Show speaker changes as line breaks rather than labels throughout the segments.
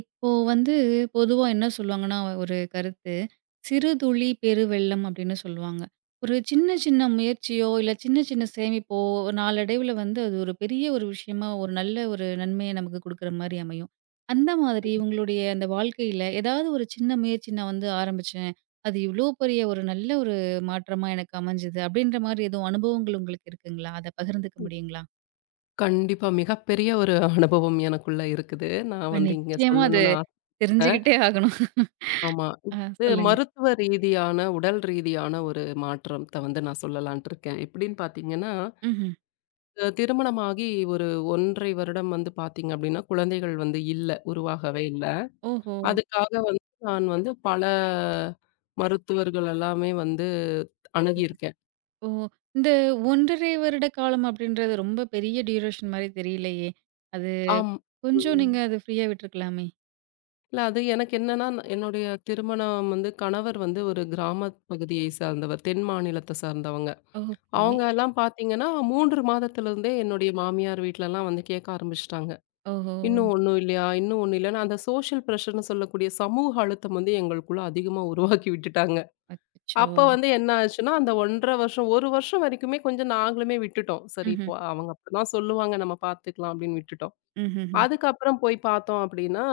இப்போ வந்து பொதுவா என்ன சொல்லுவாங்கன்னா, ஒரு கருத்து. "சிறு துளி பெருவெள்ளம்" அப்படின்னு சொல்லுவாங்க. ஒரு சின்ன சின்ன முயற்சியோ, இல்ல சின்ன சின்ன சேமிப்போ, நாளடைவுல வந்து அது ஒரு பெரிய ஒரு விஷயமா, ஒரு நல்ல ஒரு நன்மைய நமக்கு குடுக்குற மாரி அமையும். அந்த மாதிரி உங்களுடைய அந்த வாழ்க்கையில ஏதாவது ஒரு சின்ன முயற்சி நான் வந்து ஆரம்பிச்சேன். அது இவ்ளோ பெரிய ஒரு நல்ல ஒரு மாற்றமா எனக்கு அமைஞ்சது. அப்படின்ற மாரி எதுவும் அனுபவங்கள் உங்களுக்கு இருக்குங்களா? அத பகிர்ந்துக்க
ம்.
முடியுங்களா?
கண்டிப்பா. மிகப்பெரிய ஒரு அனுபவம் எனக்குள்ள இருக்குது. நான்
இப்ப
வந்து இங்க
நிச்சயமா அது
சொல்லணும்னு ஆசை.
தெரிஞ்சுகிட்டே ஆகணும்.
ஆமா.
ஆ
இது
சொல்லுங்க.
மருத்துவ ரீதியான, உடல் ரீதியான ஒரு மாற்றத்த வந்து நான் சொல்லலான்ட்டு இருக்கேன். எப்படின்னு பார்த்தீங்கன்னா,
ம்ஹ்ம்.
திருமணமாகி ஒரு 1 1/2 வருடம் வந்து பார்த்தீங்க அப்படின்னா, குழந்தைகள் வந்து இல்ல. உருவாகவே இல்ல.
ஓஹோ!
அதுக்காக வந்து நான் வந்து பல மருத்துவர்கள் எல்லாமே வந்து அணுகியிருக்கேன்.
ஓ! இந்த 1 1/2 வருட காலம் அப்படின்றது ரொம்ப பெரிய டியூரேஷன் மாரி தெரியலையே! அது
ஆம்.
கொஞ்சம்
ம்.
நீங்க அது ஃப்ரீயா விட்டுருக்கலாமே!
இல்ல, அது எனக்கு என்னன்னா, நான் என்னுடைய திருமணம் வந்து கணவர் வந்து ஒரு கிராம பகுதியை சார்ந்தவர். தென் மாநிலத்த சார்ந்தவங்க.
ஓகே.
அவங்க எல்லாம் பார்த்தீங்கன்னா, 3 மாதத்திலிருந்தே என்னுடைய மாமியார் வீட்லலாம் வந்து கேட்க ஆரம்பிச்சுட்டாங்க.
ஓஹோ!
"இன்னும் ஒண்ணும் இல்லையா? இன்னும் ஒண்ணும் இல்லையா?" அந்த சோஷியல் பிரஷர்ன்னு சொல்லக்கூடிய சமூக அழுத்தம் வந்து எங்களுக்குள்ள அதிகமா உருவாக்கி விட்டுட்டாங்க.
அச்சச்சோ!
அப்ப வந்து என்ன ஆச்சுன்னா, அந்த 1 1/2 வருஷம், 1 வருஷம் வரைக்குமே கொஞ்சம் நாங்களுமே விட்டுட்டோம். "சரி
ம்ஹ்ம்.
இப்போ அவங்க அப்பதான் சொல்லுவாங்க, நம்ம பார்த்துக்கலாம்" அப்படின்னு விட்டுட்டோம்.
ம்ஹ்ஹ்ம்.
அதுக்கப்புறம் போய் பார்த்தோம் அப்படின்னா,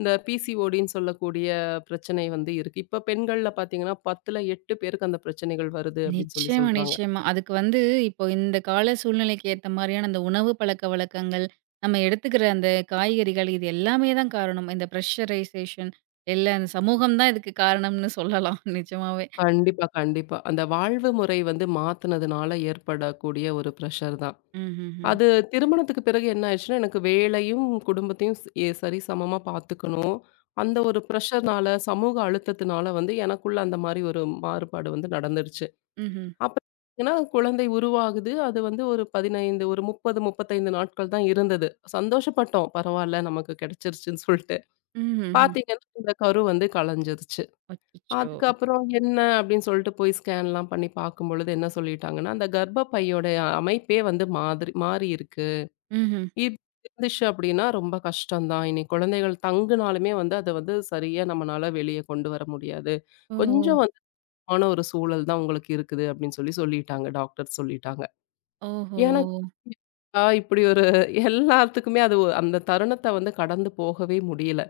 இந்த பிசிஓடின்னு சொல்லக்கூடிய பிரச்சனை வந்து இருக்கு. இப்ப பெண்கள்ல பார்த்தீங்கன்னா, 10ல 8 பேருக்கு அந்த பிரச்சனைகள் வருது அப்படின்னு சொல்லி
நிச்சயமா,
சொல்றாங்க.
நிச்சயமா. அதுக்கு வந்து இப்போ இந்த கால சூழ்நிலைக்கு ஏத்த மாரியான அந்த உணவு பழக்கவழக்கங்கள், நம்ம எடுத்துக்கிற அந்த காய்கறிகள் இது எல்லாமே தான் காரணம். இந்த பிரஷரைசேஷன் எல்லா அந்த சமூகம் தான் இதுக்கு காரணம்னு சொல்லலாம் நிஜமாவே.
கண்டிப்பா, கண்டிப்பா. அந்த வாழ்வு முறை வந்து மாத்துனதுனால ஏற்படக்கூடிய ஒரு பிரஷர் தான்.
ம்ஹ்ஹ்ம்.
அது திருமணத்துக்கு பிறகு என்ன ஆயிடுச்சுன்னா, எனக்கு வேலையும், குடும்பத்தையும் ஸ் எ சரிசமமா பார்த்துக்கணும். அந்த ஒரு பிரஷர்னால, சமூக அழுத்தத்தினால வந்து எனக்குள்ள அந்த மாரி ஒரு மாறுபாடு வந்து நடந்துருச்சு.
ம்ஹ்ம்.
அப்ப பார்த்தீங்கன்னா, குழந்தை உருவாகுது. அது வந்து ஒரு 15 ஒரு 30, 35 நாட்கள் தான் இருந்தது. சந்தோஷப்பட்டோம். பரவால்ல நமக்கு கிடைச்சிருச்சுன்னு சொல்ட்டு.
ம்ஹ்ஹ்ம்.
பார்த்தீங்கன்னா, இந்த கரு வந்து கலஞ்சிருச்சு.
அச்சச்சோ!
அதுக்கப்புறம் என்ன அப்படின்னு சொல்லிட்டு போய் ஸ்கேன்லாம் பண்ணி பார்க்கும்பொழுது என்ன சொல்லிட்டாங்கன்னா, அந்த கர்ப்பப்பையோடைய அமைப்பே வந்து மாதிரி மாறி இருக்கு.
ம்ஹ்ம்.
இது இருந்துச்சு அப்படின்னா ரொம்ப கஷ்டம் தான். இனி குழந்தைகள் தங்குனாலுமே வந்து அத வந்து சரியா நம்மனால வெளிய கொண்டு வர முடியாது.
ஓ!
கொஞ்சம் வந்து ஆன ஒரு சூழல் தான் உங்களுக்கு இருக்குது அப்படின்னு சொல்லி சொல்லிட்டாங்க. டாக்டர் சொல்லிட்டாங்க.
ஓஹோ!
ஏன்னா இப்படி ஒரு எல்லாத்துக்குமே அது அந்த தருணத்த வந்து கடந்து போகவே முடியல.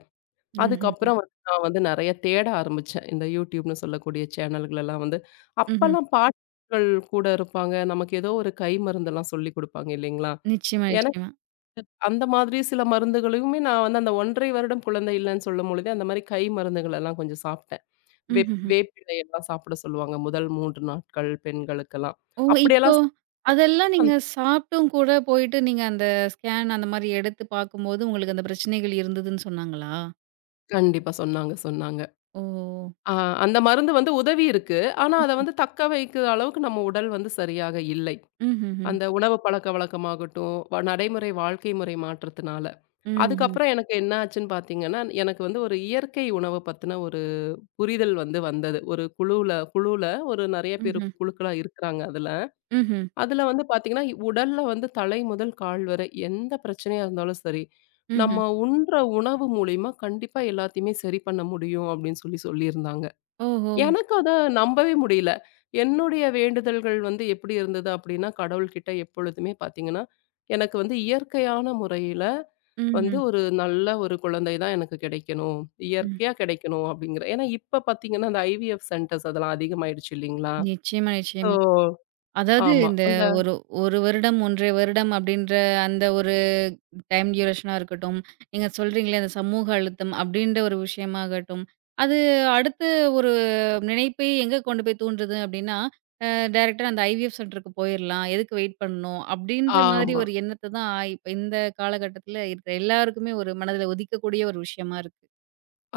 ம்ஹ்ஹ்ம்.
அதுக்கப்புறம் வந்து நான் வந்து நெறைய தேட ஆரம்பிச்சேன். இந்த YouTubeன்னு சொல்லக்கூடிய சேனல்களெல்லாம் வந்து
ம்ஹ்ம்.
அப்பலாம் பாட்டுகள் கூட இருப்பாங்க. நமக்கு ஏதோ ஒரு கை மருந்தெல்லாம் சொல்லிக் குடுப்பாங்க இல்லைங்களா?
நிச்சயமா,
எனக்கு
நிச்சயமா.
அந்த மாதிரி சில மருந்துகளையுமே நான் வந்து அந்த 1 1/2 வருடம் குழந்தை இல்லன்னு சொல்லும்பொழுதே, அந்த மாரி கை மருந்துகள் எல்லாம் கொஞ்சம் சாப்பிட்டேன்.
ம்ஹ்ஹ்ம்.
வேப்பிலை எல்லாம் சாப்பிட சொல்லுவாங்க. முதல் 3 நாட்கள் பெண்களுக்கெல்லாம்.
ஓ! இப்போ
அப்படியெல்லாம்
அதெல்லாம் நீங்க சாப்பிட்டும் கூட போயிட்டு நீங்க அந்த ஸ்கேன் அந்த மாரி எடுத்து பார்க்கும்போது, உங்களுக்கு அந்த பிரச்சனைகள் இருந்ததுன்னு சொன்னாங்களா?
கண்டிப்பா சொன்னாங்க, சொன்னாங்க.
ஓ!
ஆ அந்த மருந்து வந்து உதவி இருக்கு. ஆனா, அத வந்து தக்க வைக்கிற அளவுக்கு நம்ம உடல் வந்து சரியாக இல்லை.
ம்ஹ்ஹ்ம்.
அந்த உணவு பழக்கவழக்கமாகட்டும், நடைமுறை வாழ்க்கை முறை மாற்றத்தினால.
ம்ஹ்ம்.
அதுக்கப்புறம் எனக்கு என்ன ஆச்சுன்னு பார்த்தீங்கன்னா, எனக்கு வந்து ஒரு இயற்கை உணவு பத்தின ஒரு புரிதல் வந்து வந்தது. ஒரு குழுவுல குழுவுல ஒரு நெறைய பேரு
ம்ஹ்ம்.
குழுக்களா இருக்கிறாங்க அதுல.
ம்ஹ்ம்.
அதுல வந்து பார்த்தீங்கன்னா, உடல்ல வந்து தலை முதல் கால் வரை எந்த பிரச்சனையா இருந்தாலும் சரி,
ம்ஹ்ம்.
நம்ம உண்ற உணவு மூலியமா கண்டிப்பா எல்லாத்தையுமே சரி பண்ண முடியும் அப்படின்னு சொல்லி சொல்லியிருந்தாங்க.
ஓஹோ!
எனக்கு அத நம்பவே முடியல. என்னுடைய வேண்டுதல்கள் வந்து எப்படி இருந்தது அப்படின்னா, கடவுள்கிட்ட எப்பொழுதுமே பார்த்தீங்கன்னா, எனக்கு வந்து இயற்கையான முறையில வந்து
ம்ஹ்ம்.
ஒரு நல்ல ஒரு குழந்தை தான் எனக்கு கிடைக்கணும்.
ம்.
இயற்கையா கிடைக்கணும் அப்படிங்கிற ஏன்னா இப்ப பார்த்தீங்கன்னா, அந்த ஐவிஎஃப் சென்டர்ஸ் அதெல்லாம் அதிகமாயிடுச்சு இல்லைங்களா?
நிச்சயமா,
ஸோ
நிச்சயமா. அதாவது
ஆமா.
இந்த
அந்த
ஒரு 1 வருடம், 1 1/2 வருடம் அப்படின்ற அந்த ஒரு டைம் டியூரேஷனா இருக்கட்டும், நீங்க சொல்றீங்களே அந்த சமூக அழுத்தம் அப்படின்ற ஒரு விஷயமாகட்டும், அது அடுத்து ஒரு நினைப்பை எங்க கொண்டு போய் தூண்டுது அப்படின்னா, அ டைரக்ட்டா அந்த ஐவிஎஃப் சென்டருக்கு போயிரலாம். எதுக்கு வெயிட் பண்ணணும்? அப்படின்ற மாதிரி
ஆமா.
ஒரு எண்ணத்த தான் இப்ப இந்த காலகட்டத்தில இருக்கிற எல்லாருக்குமே ஒரு மனதில உதிக்கக்கூடிய ஒரு விஷயமா இருக்கு.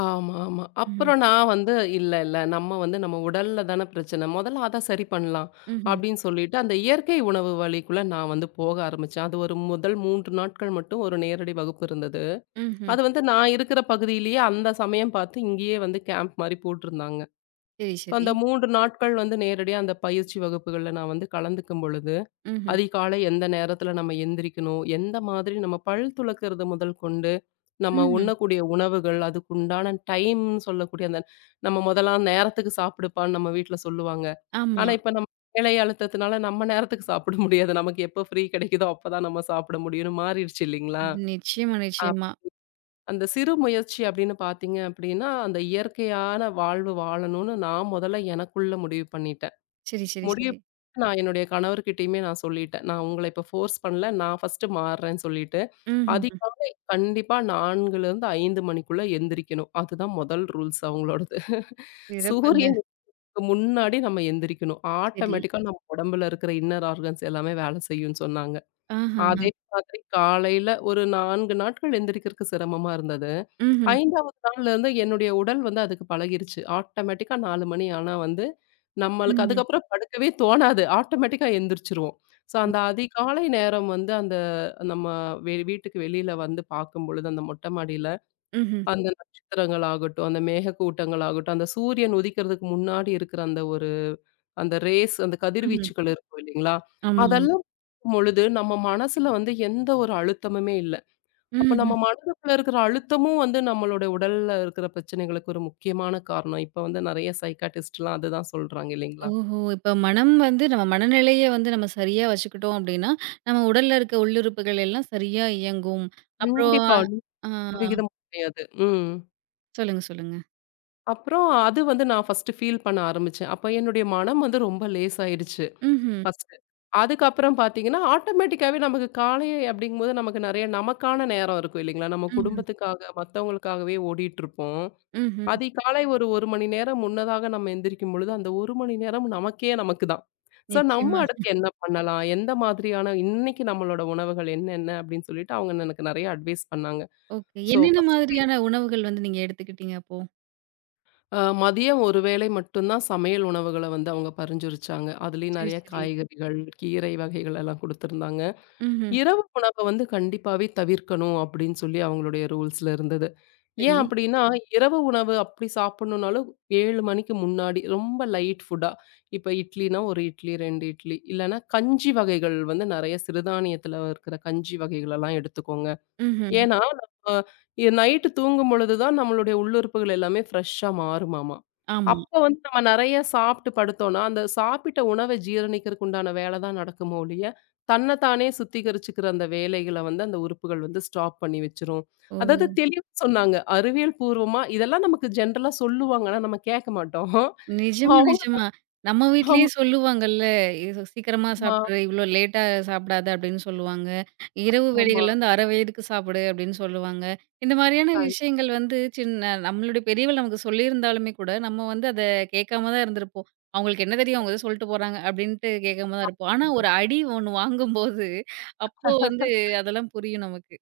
ஆமா, ஆமா.
ம்ஹ்ம்.
அப்புறம் நான் வந்து இல்ல, இல்ல. நம்ம வந்து நம்ம உடல்ல தான பிரச்சனை. முதல்ல அத சரி பண்ணலாம்.
ம்ஹ்ம்.
அப்படின்னு சொல்லிட்டு அந்த இயற்கை உணவு வழிக்குள்ள நான் வந்து போக ஆரம்பிச்சேன். அது ஒரு முதல் 3 நாட்கள் மட்டும் ஒரு நேரடி வகுப்பு இருந்தது.
ம்ஹ்ம்.
அது வந்து நான் இருக்கிற பகுதியிலேயே அந்த சமயம் பார்த்து இங்கேயே வந்து கேம்ப் மாரி போட்டிருந்தாங்க.
சரி,
ஸோ
சரி.
அந்த 3 நாட்கள் வந்து நேரடியா அந்த பயிற்சி வகுப்புகள்ல நான் வந்து கலந்துக்கும் பொழுது
ம்ஹ்ம்.
அதிகாலை எந்த நேரத்துல நம்ம எந்திரிக்கணும்? எந்த மாதிரி நம்ம பல் துலக்கிறது முதல் கொண்டு, நம்ம
ம்ஹ்ம்.
உண்ணக்கூடிய உணவுகள், அதுக்கு உண்டான டைம்ன்னு சொல்லக்கூடிய அந்த நம்ம முதலாம் நேரத்துக்கு சாப்பிடுப்பான்னு நம்ம வீட்ல சொல்லுவாங்க.
ஆமா.
ஆனா, இப்ப நம்ம வேலை அழுத்தத்தினால நம்ம நேரத்துக்கு சாப்பிட முடியாது. நமக்கு எப்ப ஃப்ரீ கிடைக்குதோ அப்பதான் நம்ம சாப்பிட முடியும்னு மாறிடுச்சு இல்லைங்களா?
நிச்சயமா,
ஆ.
நிச்சயமா.
அந்த சிறு முயற்சி அப்படின்னு பார்த்தீங்க அப்படின்னா, அந்த இயற்கையான வாழ்வு வாழணும்னு நான் முதல்ல எனக்குள்ள முடிவு பண்ணிட்டேன்.
சரி, சரி,
முடிவு
சரி.
பண்ணி நான் என்னுடைய கணவர்கிட்டயுமே நான் சொல்லிட்டேன். நான் உங்கள இப்ப ஃபோர்ஸ் பண்ணல. நான் ஃபர்ஸ்ட்டு மாறுறேன்னு சொல்லிட்டு,
ம்ஹ்ஹ்ம்.
அதிகாலை கண்டிப்பா 4:00லேருந்து 5:00 மணிக்குள்ள எந்திரிக்கணும். அதுதான் முதல் ரூல்ஸ் அவங்களோடது.
சிறப்புங்க.
சூரியனுக்கு முன்னாடி நம்ம எந்திரிக்கணும்.
சரி.
ஆட்டோமேட்டிக்கா நம்ம உடம்புல இருக்கிற இன்னர் ஆர்கன்ஸ் எல்லாமே வேலை செய்யும்னு சொன்னாங்க.
ஆஹஹ.
அதே மாதிரி காலையில ஒரு 4 நாட்கள் எந்திரிக்கிறதுக்கு சிரமமா இருந்தது.
ம்ஹ்ம்.
5வது நாள்லருந்து என்னுடைய உடல் வந்து அதுக்கு பழகிருச்சு. ஆட்டோமேட்டிக்கா 4 மணி ஆனா வந்து, நம்மளுக்கு
ம்ஹ்ம்.
அதுக்கப்புறம் படுக்கவே தோணாது. ஆட்டோமேட்டிக்கா எந்திரிச்சுருவோம். ஸோ அந்த அதிகாலை நேரம் வந்து அந்த நம்ம வீட்டுக்கு வெளியில வந்து பார்க்கும்பொழுது, அந்த மொட்டை மாடியில
ம்ஹ்ம்.
அந்த நட்சத்திரங்கள் ஆகட்டும், அந்த மேகக்கூட்டங்கள் ஆகட்டும், அந்த சூரியன் உதிக்கிறதுக்கு முன்னாடி இருக்கிற அந்த ஒரு அந்த ரேஸ், அந்த
ம்ஹ்ம்.
கதிர்வீச்சுகள் இருக்கும் இல்லைங்களா?
ஆமாமா.
அதெல்லாம் பார்க்கும் பொழுது நம்ம மனசுல வந்து எந்த ஒரு அழுத்தமுமே இல்ல. அப்ப
ம்ஹ்ம்.
நம்ம மனதுக்குள்ள இருக்கிற அழுத்தமும் வந்து நம்மளுடைய உடல்ல இருக்கிற பிரச்சனைகளுக்கு ஒரு முக்கியமான காரணம். இப்ப வந்து நெறைய சைக்காட்டிஸ்ட்லாம் அதுதான் சொல்றாங்க இல்லைங்களா?
ஓஹோ! இப்ப மனம் வந்து நம்ம மனநிலைய வந்து நம்ம சரியா வச்சுக்கிட்டோம் அப்டின்னா, நம்ம உடல்ல இருக்க உள்ளுறுப்புகள் எல்லாம் சரியா இயங்கும். அப்புறம்
கண்டிப்பா.
ஆ
100% கிடையாது.
சொல்லுங்க, சொல்லுங்க.
அப்புறம் அது வந்து நான் ஃபர்ஸ்ட்டு ஃபீல் பண்ண ஆரம்பிச்சேன். அப்ப என்னுடைய மனம் வந்து ரொம்ப லேசாயிடுச்சு
ம்ஹ்ம்.
ஃபர்ஸ்ட்டு. அதுக்கப்புறம் பார்த்தீங்கன்னா, ஆட்டோமேட்டிக்காவே நமக்கு காலை அப்படிங்கும்போது நமக்கு நெறைய நமக்கான நேரம் இருக்கும் இல்லைங்களா? நம்ம
ம்ஹ்ம்.
குடும்பத்துக்காக, மத்தவங்களுக்காகவே ஓடிட்டுருப்போம்.
ம்ஹ்ம்.
அதிகாலை ஒரு 1 மணி நேரம் முன்னதாக நம்ம எந்திரிக்கும் பொழுது, அந்த 1 மணி நேரம் நமக்கே நமக்கு தான். ஸோ நம்ம
நிச்சயமா.
அடுத்து என்ன பண்ணலாம்? எந்த மாதிரியான இன்னைக்கு நம்மளோட உணவுகள் என்னென்ன அப்படின்னு சொல்லிட்டு அவங்க எனக்கு நெறைய அட்வைஸ் பண்ணாங்க.
ஓகே.
ஸோ
என்னென்ன
ஃபர்ஸ்ட்டு
மாதிரியான உணவுகள் வந்து நீங்க எடுத்துக்கிட்டீங்க அப்போ?
மதியம் ஒரு வேளை மட்டும் தான் சமையல் உணவுகள வந்து அவங்க பரிந்துரைச்சாங்க. அதுலயும்
சரி,
நெறைய
சரி.
காய்கறிகள், கீரை வகைகள் எல்லாம் குடுத்திருந்தாங்க.
ம்ஹ்ம்.
இரவு உணவ வந்து கண்டிப்பாவே தவிர்க்கணும் அப்படின்னு சொல்லி அவங்களுடைய ரூல்ஸ்ல இருந்தது. ஏன்
சரி.
அப்படின்னா, இரவு உணவு அப்படி சாப்பிடணும்னாலும் 7 மணிக்கு முன்னாடி ரொம்ப லைட் ஃபுட்டா, இப்ப இட்லினா 1 இட்லி, 2 இட்லி, இல்லன்னா கஞ்சி வகைகள் வந்து நெறைய சிறுதானியத்துல இருக்கிற கஞ்சி வகைகளெல்லாம் எடுத்துக்கோங்க.
ம்ஹ்ம்.
ஏன்னா, நம்ம நைட்டு தூங்கும் பொழுது தான் நம்மளுடைய உள்ளுறுப்புகள் எல்லாமே ஃப்ரெஷ்ஷா மாறுமாமா.
ஆமா.
அப்ப வந்து நம்ம நெறைய சாப்பிட்டு படுத்தோம்னா, அந்த சாப்பிட்ட உணவ ஜீரணிக்கிறக்கு உண்டான வேல தான் நடக்குமோ ஒழிய, தன்ன தானே சுத்திகரிச்சுக்கிற அந்த வேலைகள வந்து அந்த உறுப்புகள் வந்து ஸ்டாப் பண்ணி வச்சுரும்.
ஓ!
அதாவது தெளிவா சொன்னாங்க. அறிவியல் பூர்வமா இதெல்லாம் நமக்கு ஜென்ரலா சொல்லுவாங்க. ஆனா நம்ம கேட்க மாட்டோம்.
நிஜமா,
அவங்க
நிஜமா. நம்ம வீட்லயே
ஆமா,
சொல்லுவாங்கல்ல, "இது சீக்கிரமா
ஆமா,
சாப்பிட்ரு, இவ்ளோ லேட்டா சாப்பிடாத" அப்படின்னு சொல்லுவாங்க. "இரவு
ஆமா.
வேளைகள்ல வந்து அரை வயதுக்கு சாப்பிடு" அப்படின்னு சொல்லுவாங்க. இந்த மாரியான
கண்டிப்பா.
விஷயங்கள் வந்து சின்ன நம்மளுடைய பெரியவள் நமக்கு சொல்லியிருந்தாலுமே கூட, நம்ம வந்து அத கேட்காம தான் இருந்திருப்போம். "அவங்களுக்கு என்ன தெரியும்? அவங்க ஏதோ சொல்லிட்டு போறாங்க" அப்படின்ட்டு கேட்காம தான் இருப்போம். ஆனா, ஒரு அடி ஒண்ணு வாங்கும்போது, அப்போ வந்து அதெல்லாம் புரியும் நமக்கு.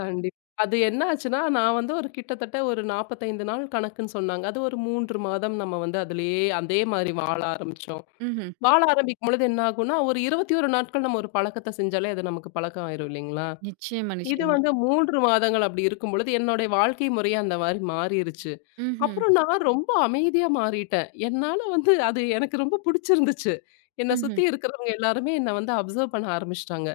கண்டிப்பா. அது என்ன ஆச்சுன்னா, நான் வந்து ஒரு கிட்டத்தட்ட ஒரு 45 நாள் கணக்குன்னு சொன்னாங்க. அது ஒரு 3 மாதம் நம்ம வந்து அதிலேயே அதே மாரி வாழ ஆரம்பிச்சோம்.
ம்ஹ்ம்.
வாழ ஆரம்பிக்கும்பொழுது என்ன ஆகும்னா, ஒரு 21 நாட்கள் நம்ம ஒரு பழக்கத்த செஞ்சாலே அது நமக்கு பழக்கம் ஆயிரும் இல்லைங்களா?
நிச்சயமா,
இது
நிச்சயமா.
வந்து 3 மாதங்கள் அப்படி இருக்கும்பொழுது என்னுடைய வாழ்க்கை முறையே அந்த மாரி மாறிருச்சு.
ம்ஹ்ம்.
அப்புறம் நான் ரொம்ப அமைதியா மாறிட்டேன். என்னால வந்து அது எனக்கு ரொம்ப புடிச்சிருந்துச்சு. என்ன சுத்தி
ம்ஹ்ம்.
இருக்கிறவங்க எல்லாருமே என்ன வந்து அப்சர்வ் பண்ண ஆரம்பிச்சுட்டாங்க.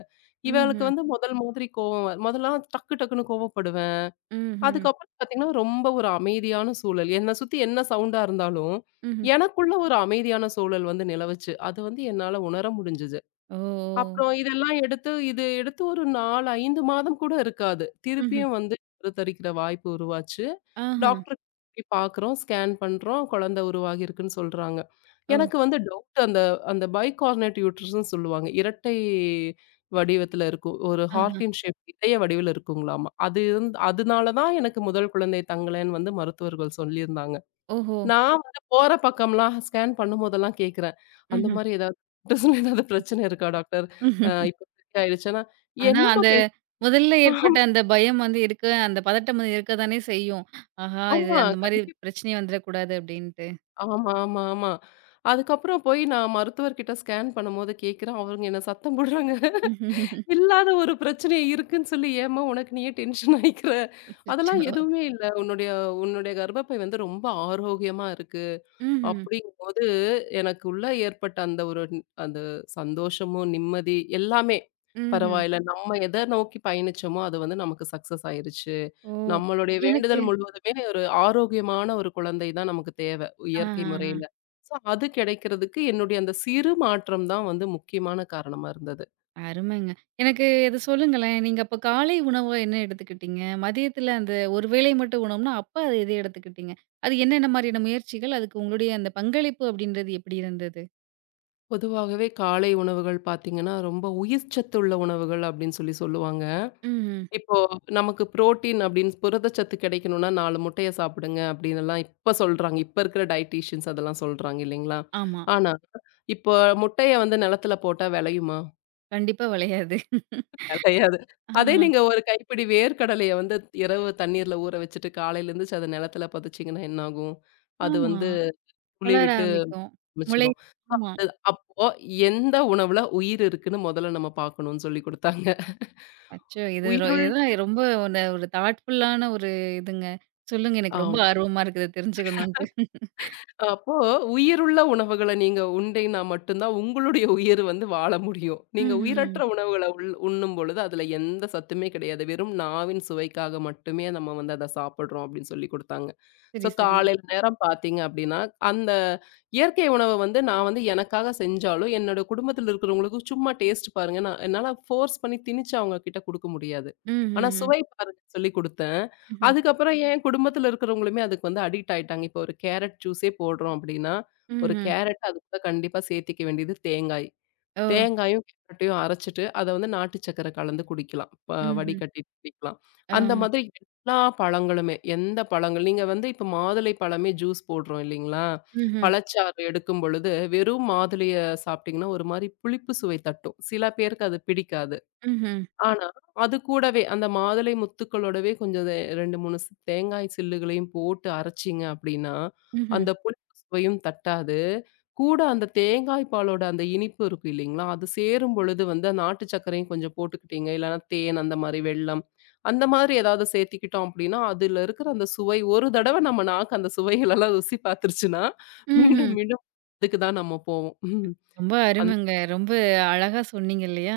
இவளுக்கு
ம்ஹ்ம்.
வந்து முதல் மாதிரி கோவம் முதல்லாம் டக்கு டக்குன்னு கோவப்படுவேன்.
ம்ஹ்ம். ம்ஹ்ம்.
அதுக்கப்புறம் பார்த்தீங்கன்னா, ரொம்ப ஒரு அமைதியான சூழல். என்ன சுத்தி என்ன சவுண்டா இருந்தாலும்,
ம்ஹ்ம்.
எனக்குள்ள ஒரு அமைதியான சூழல் வந்து நிலவுச்சு. அது வந்து என்னால உணர முடிஞ்சது.
ஓ! ஓ!
அப்புறம் இதெல்லாம் எடுத்து இது எடுத்து ஒரு 4, 5 மாதம் கூட இருக்காது.
ம்ஹ்ம்.
திருப்பியும் வந்து கருத்தரிக்கிற வாய்ப்பு உருவாச்சு.
ஆஹா!
டாக்டர் போய் பார்க்குறோம், ஸ்கேன் பண்றோம். குழந்தை உருவாகியிருக்குன்னு சொல்றாங்க.
ஓ!
எனக்கு வந்து டவுட் அந்த அந்த பைகார்னேட் யூட்ரஸ்ன்னு சொல்லுவாங்க. இரட்டை வடிவத்துல இருக்கும். ஒரு
ஆஹா!
ஹார்ட்டின் ஷேப் இதய வடிவில் இருக்குங்களாமா. அது இருந் அதனால தான் எனக்கு முதல் குழந்தை தங்கலைன்னு வந்து மருத்துவர்கள் சொல்லியிருந்தாங்க.
ஓஹோ!
நான் வந்து போற பக்கம்லாம் ஸ்கேன் பண்ணும்போதெல்லாம் கேட்கிறேன். அந்த
ம்ஹ்ம்.
மாரி ஏதாவது டாக்டர்ஸ்ல ஏதாவது பிரச்சனை இருக்கா டாக்டர்?
ம்ஹ்ம்.
இப்ப சரியாயிடுச்சுன்னா,
ஆனா,
என்னம்மா
அந்த
பேசு
முதல்ல ஏற்பட்ட அந்த பயம் வந்து இருக்க, அந்த பதட்டம் வந்து இருக்க தானே செய்யும். ஆஹா! இது
ஆமா,
அந்த மாரி
கண்டிப்பா.
பிரச்சனை வந்துறக்கூடாது அப்டின்ட்டு.
ஆமா, ஆமா, ஆமா. அதுக்கப்புறம் போய் நான் மருத்துவர்கிட்ட ஸ்கேன் பண்ணும்போது கேட்கிறேன். அவங்க என்ன சத்தம் போடுறாங்க. இல்லாத ஒரு பிரச்சனை இருக்குன்னு சொல்லி ஏம்மா உனக்கு நீயே டென்ஷன் ஆயிக்கிற? அதெல்லாம்
அச்சச்சோ!
எதுவுமே இல்ல. உன்னுடைய உன்னுடைய கர்ப்பப்பை வந்து ரொம்ப ஆரோக்கியமா இருக்கு.
ம்ஹ்ம்.
அப்படிங்கும்போது, எனக்கு உள்ள ஏற்பட்ட அந்த ஒரு அந்த சந்தோஷமும், நிம்மதி எல்லாமே
ம்ஹ்ம்.
பரவாயில்ல. நம்ம எத நோக்கி பயணிச்சோமோ, அது வந்து நமக்கு சக்சஸ் ஆயிருச்சு.
ஓ!
நம்மளுடைய
எனக்கு
வேண்டுதல் முழுவதுமே ஒரு ஆரோக்கியமான ஒரு குழந்தை தான் நமக்கு தேவை, இயற்கை
ஆஹாஹா!
முறையில. ஸோ அது கிடைக்கிறதுக்கு என்னுடைய அந்த சிறு மாற்றம் தான் வந்து முக்கியமான காரணமா இருந்தது.
அருமைங்க. எனக்கு இத சொல்லுங்களேன். நீங்க அப்ப காலை உணவா என்ன எடுத்துக்கிட்டீங்க? மதியத்தில அந்த ஒரு வேளை மட்டும் உணவுனா, அப்ப அது எத எடுத்துக்கிட்டீங்க? அது என்னென்ன மாரியான முயற்சிகள்? அதுக்கு உங்களுடைய அந்த பங்களிப்பு அப்டின்றது எப்டி இருந்தது?
பொதுவாகவே காலை உணவுகள் பார்த்தீங்கன்னா, ரொம்ப உயிர்ச்சத்துள்ள உணவுகள் அப்படின்னு சொல்லி சொல்லுவாங்க.
ம்ஹ்ம்.
இப்போ நமக்கு புரோட்டீன் அப்படின்னு புரதச்சத்து கிடைக்கணும்னா 4 முட்டைய சாப்பிடுங்க அப்படின்னுலாம் இப்ப சொல்றாங்க. இப்ப இருக்கிற டயட்டீஷியன்ஸ் அதெல்லாம் சொல்றாங்க இல்லைங்களா?
ஆமா.
ஆனா, இப்போ முட்டைய வந்து நிலத்துல போட்டா விளையுமா?
கண்டிப்பா விளையாது.
விளையாது.
ஆ,
அதே நீங்க ஒரு கைப்பிடி வேர்க்கடலைய வந்து இரவு தண்ணீர்ல ஊற வச்சுட்டு காலையில எந்திரிச்சு அத நிலத்துல புதைச்சீங்கன்னா என்ன ஆகும்? அது
ஆமா.
வந்து துளி
வளர
விட்டு
ஆரம்பிக்கும். முளை
முளைச்சிரும்.
ஆமா.
அது அப்போ எந்த உணவுல உயிர் இருக்குன்னு முதல்ல நம்ம பார்க்கணும்னு சொல்லிக் குடுத்தாங்க.
அச்சோ! இது ரொ
உயிருள்
இதுதான் ரொம்ப ஒரு ஒரு தாட்ஃபுல்லான ஒரு இதுங்க. சொல்லுங்க
ஆ.
எனக்கு ரொம்ப ஆர்வமா இருக்குது தெரிஞ்சுக்கணுன்ட்டு.
அப்போ உயிருள்ள உணவுகள நீங்க உண்டினா மட்டும் தான் உங்களுடைய உயிர் வந்து வாழ முடியும். நீங்க
ம்ஹ்ம்.
உயிரற்ற உணவுகள உண்ணும் பொழுது அதுல எந்த சத்துமே கிடையாது. வெறும் நாவின் சுவைக்காக மட்டுமே நம்ம வந்து அத சாப்பிடுறோம் அப்படின்னு சொல்லி குடுத்தாங்க. ஸோ
சரி, சரி.
காலையில நேரம் பார்த்தீங்க அப்படின்னா, அந்த இயற்கை உணவ வந்து நான் வந்து எனக்காக செஞ்சாலும், என்னோட குடும்பத்தில இருக்கிறவங்களுக்கு சும்மா டேஸ்ட் பாருங்க நான் என்னால ஃபோர்ஸ் பண்ணி திணிச்சு அவங்க கிட்ட குடுக்க முடியாது. ஆனா
ம்ஹ்ஹ்ம்.
சுவை பாருங்க சொல்லி குடுத்தேன்.
ம்ஹ்ம்.
அதுக்கப்புறம் என் குடும்பத்துல இருக்கிறவங்களுமே அதுக்கு வந்து அடிக்ட் ஆயிட்டாங்க. இப்போ ஒரு கேரட் ஜூஸே போடுறோம் அப்படின்னா, ஒரு
ம்ஹ்ம்.
கேரட் அது கூட கண்டிப்பா சேர்த்திக்க வேண்டியது தேங்காய்.
ஓ!
தேங்காயும், கேரட்டையும் அரைச்சுட்டு, அத வந்து நாட்டு சர்க்கரை கலந்து குடிக்கலாம்.
ம்ஹ்ம்.
வடிகட்டி குடிக்கலாம்.
ஆ.
அந்த மாதிரி எல்லா பழங்களுமே, எந்த பழங்கள் நீங்க வந்து இப்போ மாதுளை பழமே ஜூஸ் போடுறோம் இல்லைங்களா?
ம்ஹ்ம்.
பழச்சாறு எடுக்கும் பொழுது, வெறும் மாதுளைய சாப்பிட்டீங்கன்னா, ஒரு மாரி புளிப்பு சுவை தட்டும். சில பேருக்கு அது பிடிக்காது.
ம்ஹ்ம்.
ஆனா, அது கூடவே அந்த மாதுளை முத்துக்களோடவே கொஞ்சம் 2, 3 தேங்காய் சில்லுகளையும் போட்டு அரைச்சீங்க அப்படின்னா,
ம்ஹ்ம்.
அந்த புளிப்பு சுவையும் தட்டாது. கூட அந்த தேங்காய் பாலோட அந்த இனிப்பு இருக்கு இல்லைங்களா? அது சேரும் பொழுது வந்து நாட்டு சர்க்கரையும் கொஞ்சம் போட்டுக்கிட்டீங்க, இல்லன்னா தேன் அந்த மாரி வெல்லம், அந்த மாதிரி ஏதாவது சேர்த்திக்கிட்டோம் அப்படின்னா, அதுல இருக்கிற அந்த சுவை ஒரு தடவ நம்ம நாக்கு அந்த சுவைகளெல்லாம் ருசி பார்த்துருச்சுன்னா,
ம்ஹ்ம்.
மீண்டும் மீண்டும் அதுக்கு தான் நம்ம போவோம்.
ரொம்ப
உம்.
அருமைங்க. ரொம்ப அழகா சொன்னீங்க இல்லையா?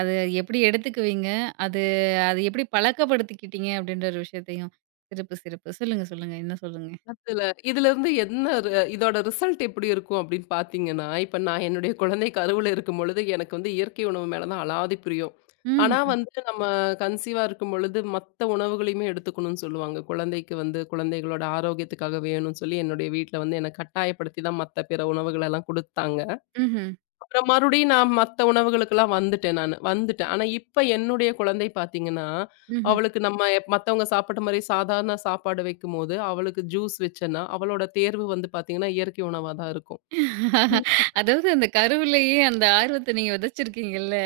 அது எப்படி எடுத்துக்குவீங்க? அது அது எப்படி பழக்கப்படுத்திக்கிட்டீங்க? அப்படின்ற ஒரு விஷயத்தையும். சிறப்பு, சிறப்பு. சொல்லுங்க, சொல்லுங்க. இன்னும் சொல்லுங்க.
அதுல இதிலிருந்து என்ன ரு இதோட ரிசல்ட் எப்படி இருக்கும் அப்படின்னு பார்த்தீங்கன்னா, இப்ப நான் என்னுடைய குழந்தை கருவுல இருக்கும்பொழுது, எனக்கு வந்து இயற்கை உணவு மேல தான் அலாதி பிரியம். ஆனா
ம்ஹ்ம்.
வந்து நம்ம கன்சீவா இருக்கும்பொழுது, மத்த உணவுகளையுமே எடுத்துக்கணும்னு சொல்லுவாங்க. குழந்தைக்கு வந்து குழந்தைகளோட ஆரோக்கியத்துக்காக வேணும்னு சொல்லி, என்னுடைய வீட்ல வந்து என்ன கட்டாயப்படுத்தி தான் மத்த பிற உணவுகளெல்லாம் குடுத்தாங்க.
ம்ஹ்ம்.
அப்புறம் மறுபடியும் நான் மத்த உணவுகளுக்கெல்லாம் வந்துட்டேன் நானு. வந்துட்டேன். ஆனா, இப்ப என்னுடைய குழந்தை பார்த்தீங்கன்னா,
ம்ஹ்ம்.
அவளுக்கு நம்ம மத்தவங்க சாப்பிட்ட மாரி சாதாரண சாப்பாடு வைக்கும்போது, அவளுக்கு ஜூஸ் வச்சேன்னா, அவளோட தேர்வு வந்து பார்த்தீங்கன்னா, இயற்கை உணவா தான் இருக்கும்.
அதாவது அந்த கருவிலேயே அந்த ஆர்வத்த நீங்க விதைச்சிருக்கீங்கல்ல.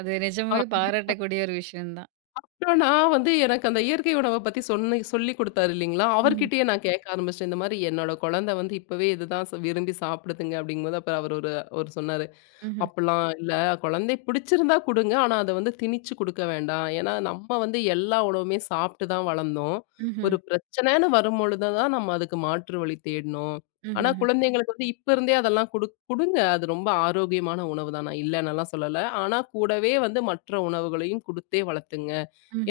அது
அ
நிஜமாவே பாராட்டக்கூடிய ஒரு விஷயம் தான்.
அப்புறம் நான் வந்து எனக்கு அந்த இயற்கை உணவ பத்தி சொல்லிக் குடுத்தாரு இல்லீங்களா?
ம்ஹ்ம்.
அவர்கிட்டயே நான் கேட்க ஆரம்பிச்சுட்டேன். இந்த மாரி என்னோட குழந்தை வந்து இப்பவே இதுதான் விரும்பி சாப்பிடுதுங்க அப்படிங்கும்போது, அப்புறம் அவரு ஒரு அவரு சொன்னாரு.
ம்ஹ்ம்.
அப்பல்லாம் இல்ல. குழந்தை பிடிச்சிருந்தா குடுங்க. ஆனா, அத வந்து திணிச்சு குடுக்க வேண்டாம். ஏன்னா, நம்ம வந்து எல்லா உணவுமே சாப்பிட்டு தான் வளர்ந்தோம்.
ம்ஹ்ம்.
ஒரு பிரச்சனைன்னு வரும்பொழுது தான் நம்ம அதுக்கு மாற்று வழி தேடணும். ஆனா,
ம்ஹ்ஹ்ம்.
குழந்தைங்களுக்கு வந்து இப்ப இருந்தே அதெல்லாம் குடுங்க. அது ரொம்ப ஆரோக்கியமான உணவு தான். நான் இல்லன்னுலாம் சொல்லல. ஆனா, கூடவே வந்து மற்ற உணவுகளையும் குடுத்தே வளர்த்துங்க.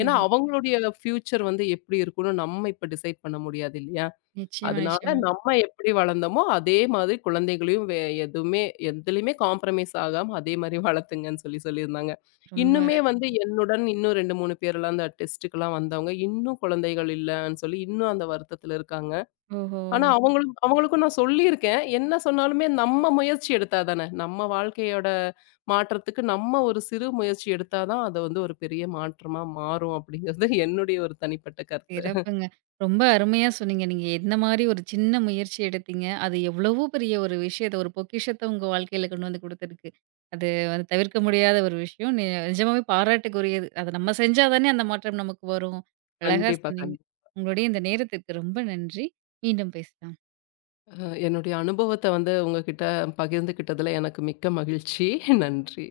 ஏன்னா, அவங்களுடைய ஃபியூச்சர் வந்து எப்படி இருக்கும்னு நம்ம இப்ப டிசைட் பண்ண முடியாது இல்லையா?
நிச்சயமா,
அதனால
நிச்சயமா.
நம்ம எப்படி வளர்ந்தோமோ, அதே மாதிரி குழந்தைகளையும் வே எதுவுமே எதுலயுமே காம்ப்ரமைஸ் ஆகாம அதே மாரி வளர்த்துங்கன்னு சொல்லி சொல்லியிருந்தாங்க.
ரொம்ப
இன்னுமே
அழகு.
வந்து என்னுடன் இன்னும் 2, 3 பேர்லாம் அந்த டெஸ்ட்டுக்குலாம் வந்தவங்க, இன்னும் குழந்தைகள் இல்லன்னு சொல்லி இன்னும் அந்த வருத்தத்துல இருக்காங்க.
ஓஹோ!
ஆனா அவங்களும் அவங்களுக்கும் நான் சொல்லியிருக்கேன். என்ன சொன்னாலுமே நம்ம முயற்சி எடுத்தா தானே, நம்ம வாழ்க்கையோட மாற்றத்துக்கு நம்ம ஒரு சிறு முயற்சி எடுத்தா தான், அது வந்து ஒரு பெரிய மாற்றமா மாறும் அப்படிங்கிறது என்னுடைய ஒரு தனிப்பட்ட கருத்து.
சிறப்புங்க. ரொம்ப அருமையா சொன்னீங்க. நீங்க எந்த மாரி ஒரு சின்ன முயற்சி எடுத்தீங்க. அது எவ்வளவோ பெரிய ஒரு விஷயத்த, ஒரு பொக்கிஷத்த உங்க வாழ்க்கையில கொண்டு வந்து குடுத்துருக்கு. அது வந்து தவிர்க்க முடியாத ஒரு விஷயம். நிஜமாவே பாராட்டுக்குரியது. அத நம்ம செஞ்சா தானே அந்த மாற்றம் நமக்கு வரும். அழகா
கண்டிப்பா,
சொன்னீங்க.
கண்டிப்பா.
உங்களுடைய இந்த நேரத்திற்கு ரொம்ப நன்றி. மீண்டும் பேசலாம்.
என்னுடைய அனுபவத்த வந்து உங்ககிட்ட பகிர்ந்துக்கிட்டதுல எனக்கு மிக்க மகிழ்ச்சி. நன்றி.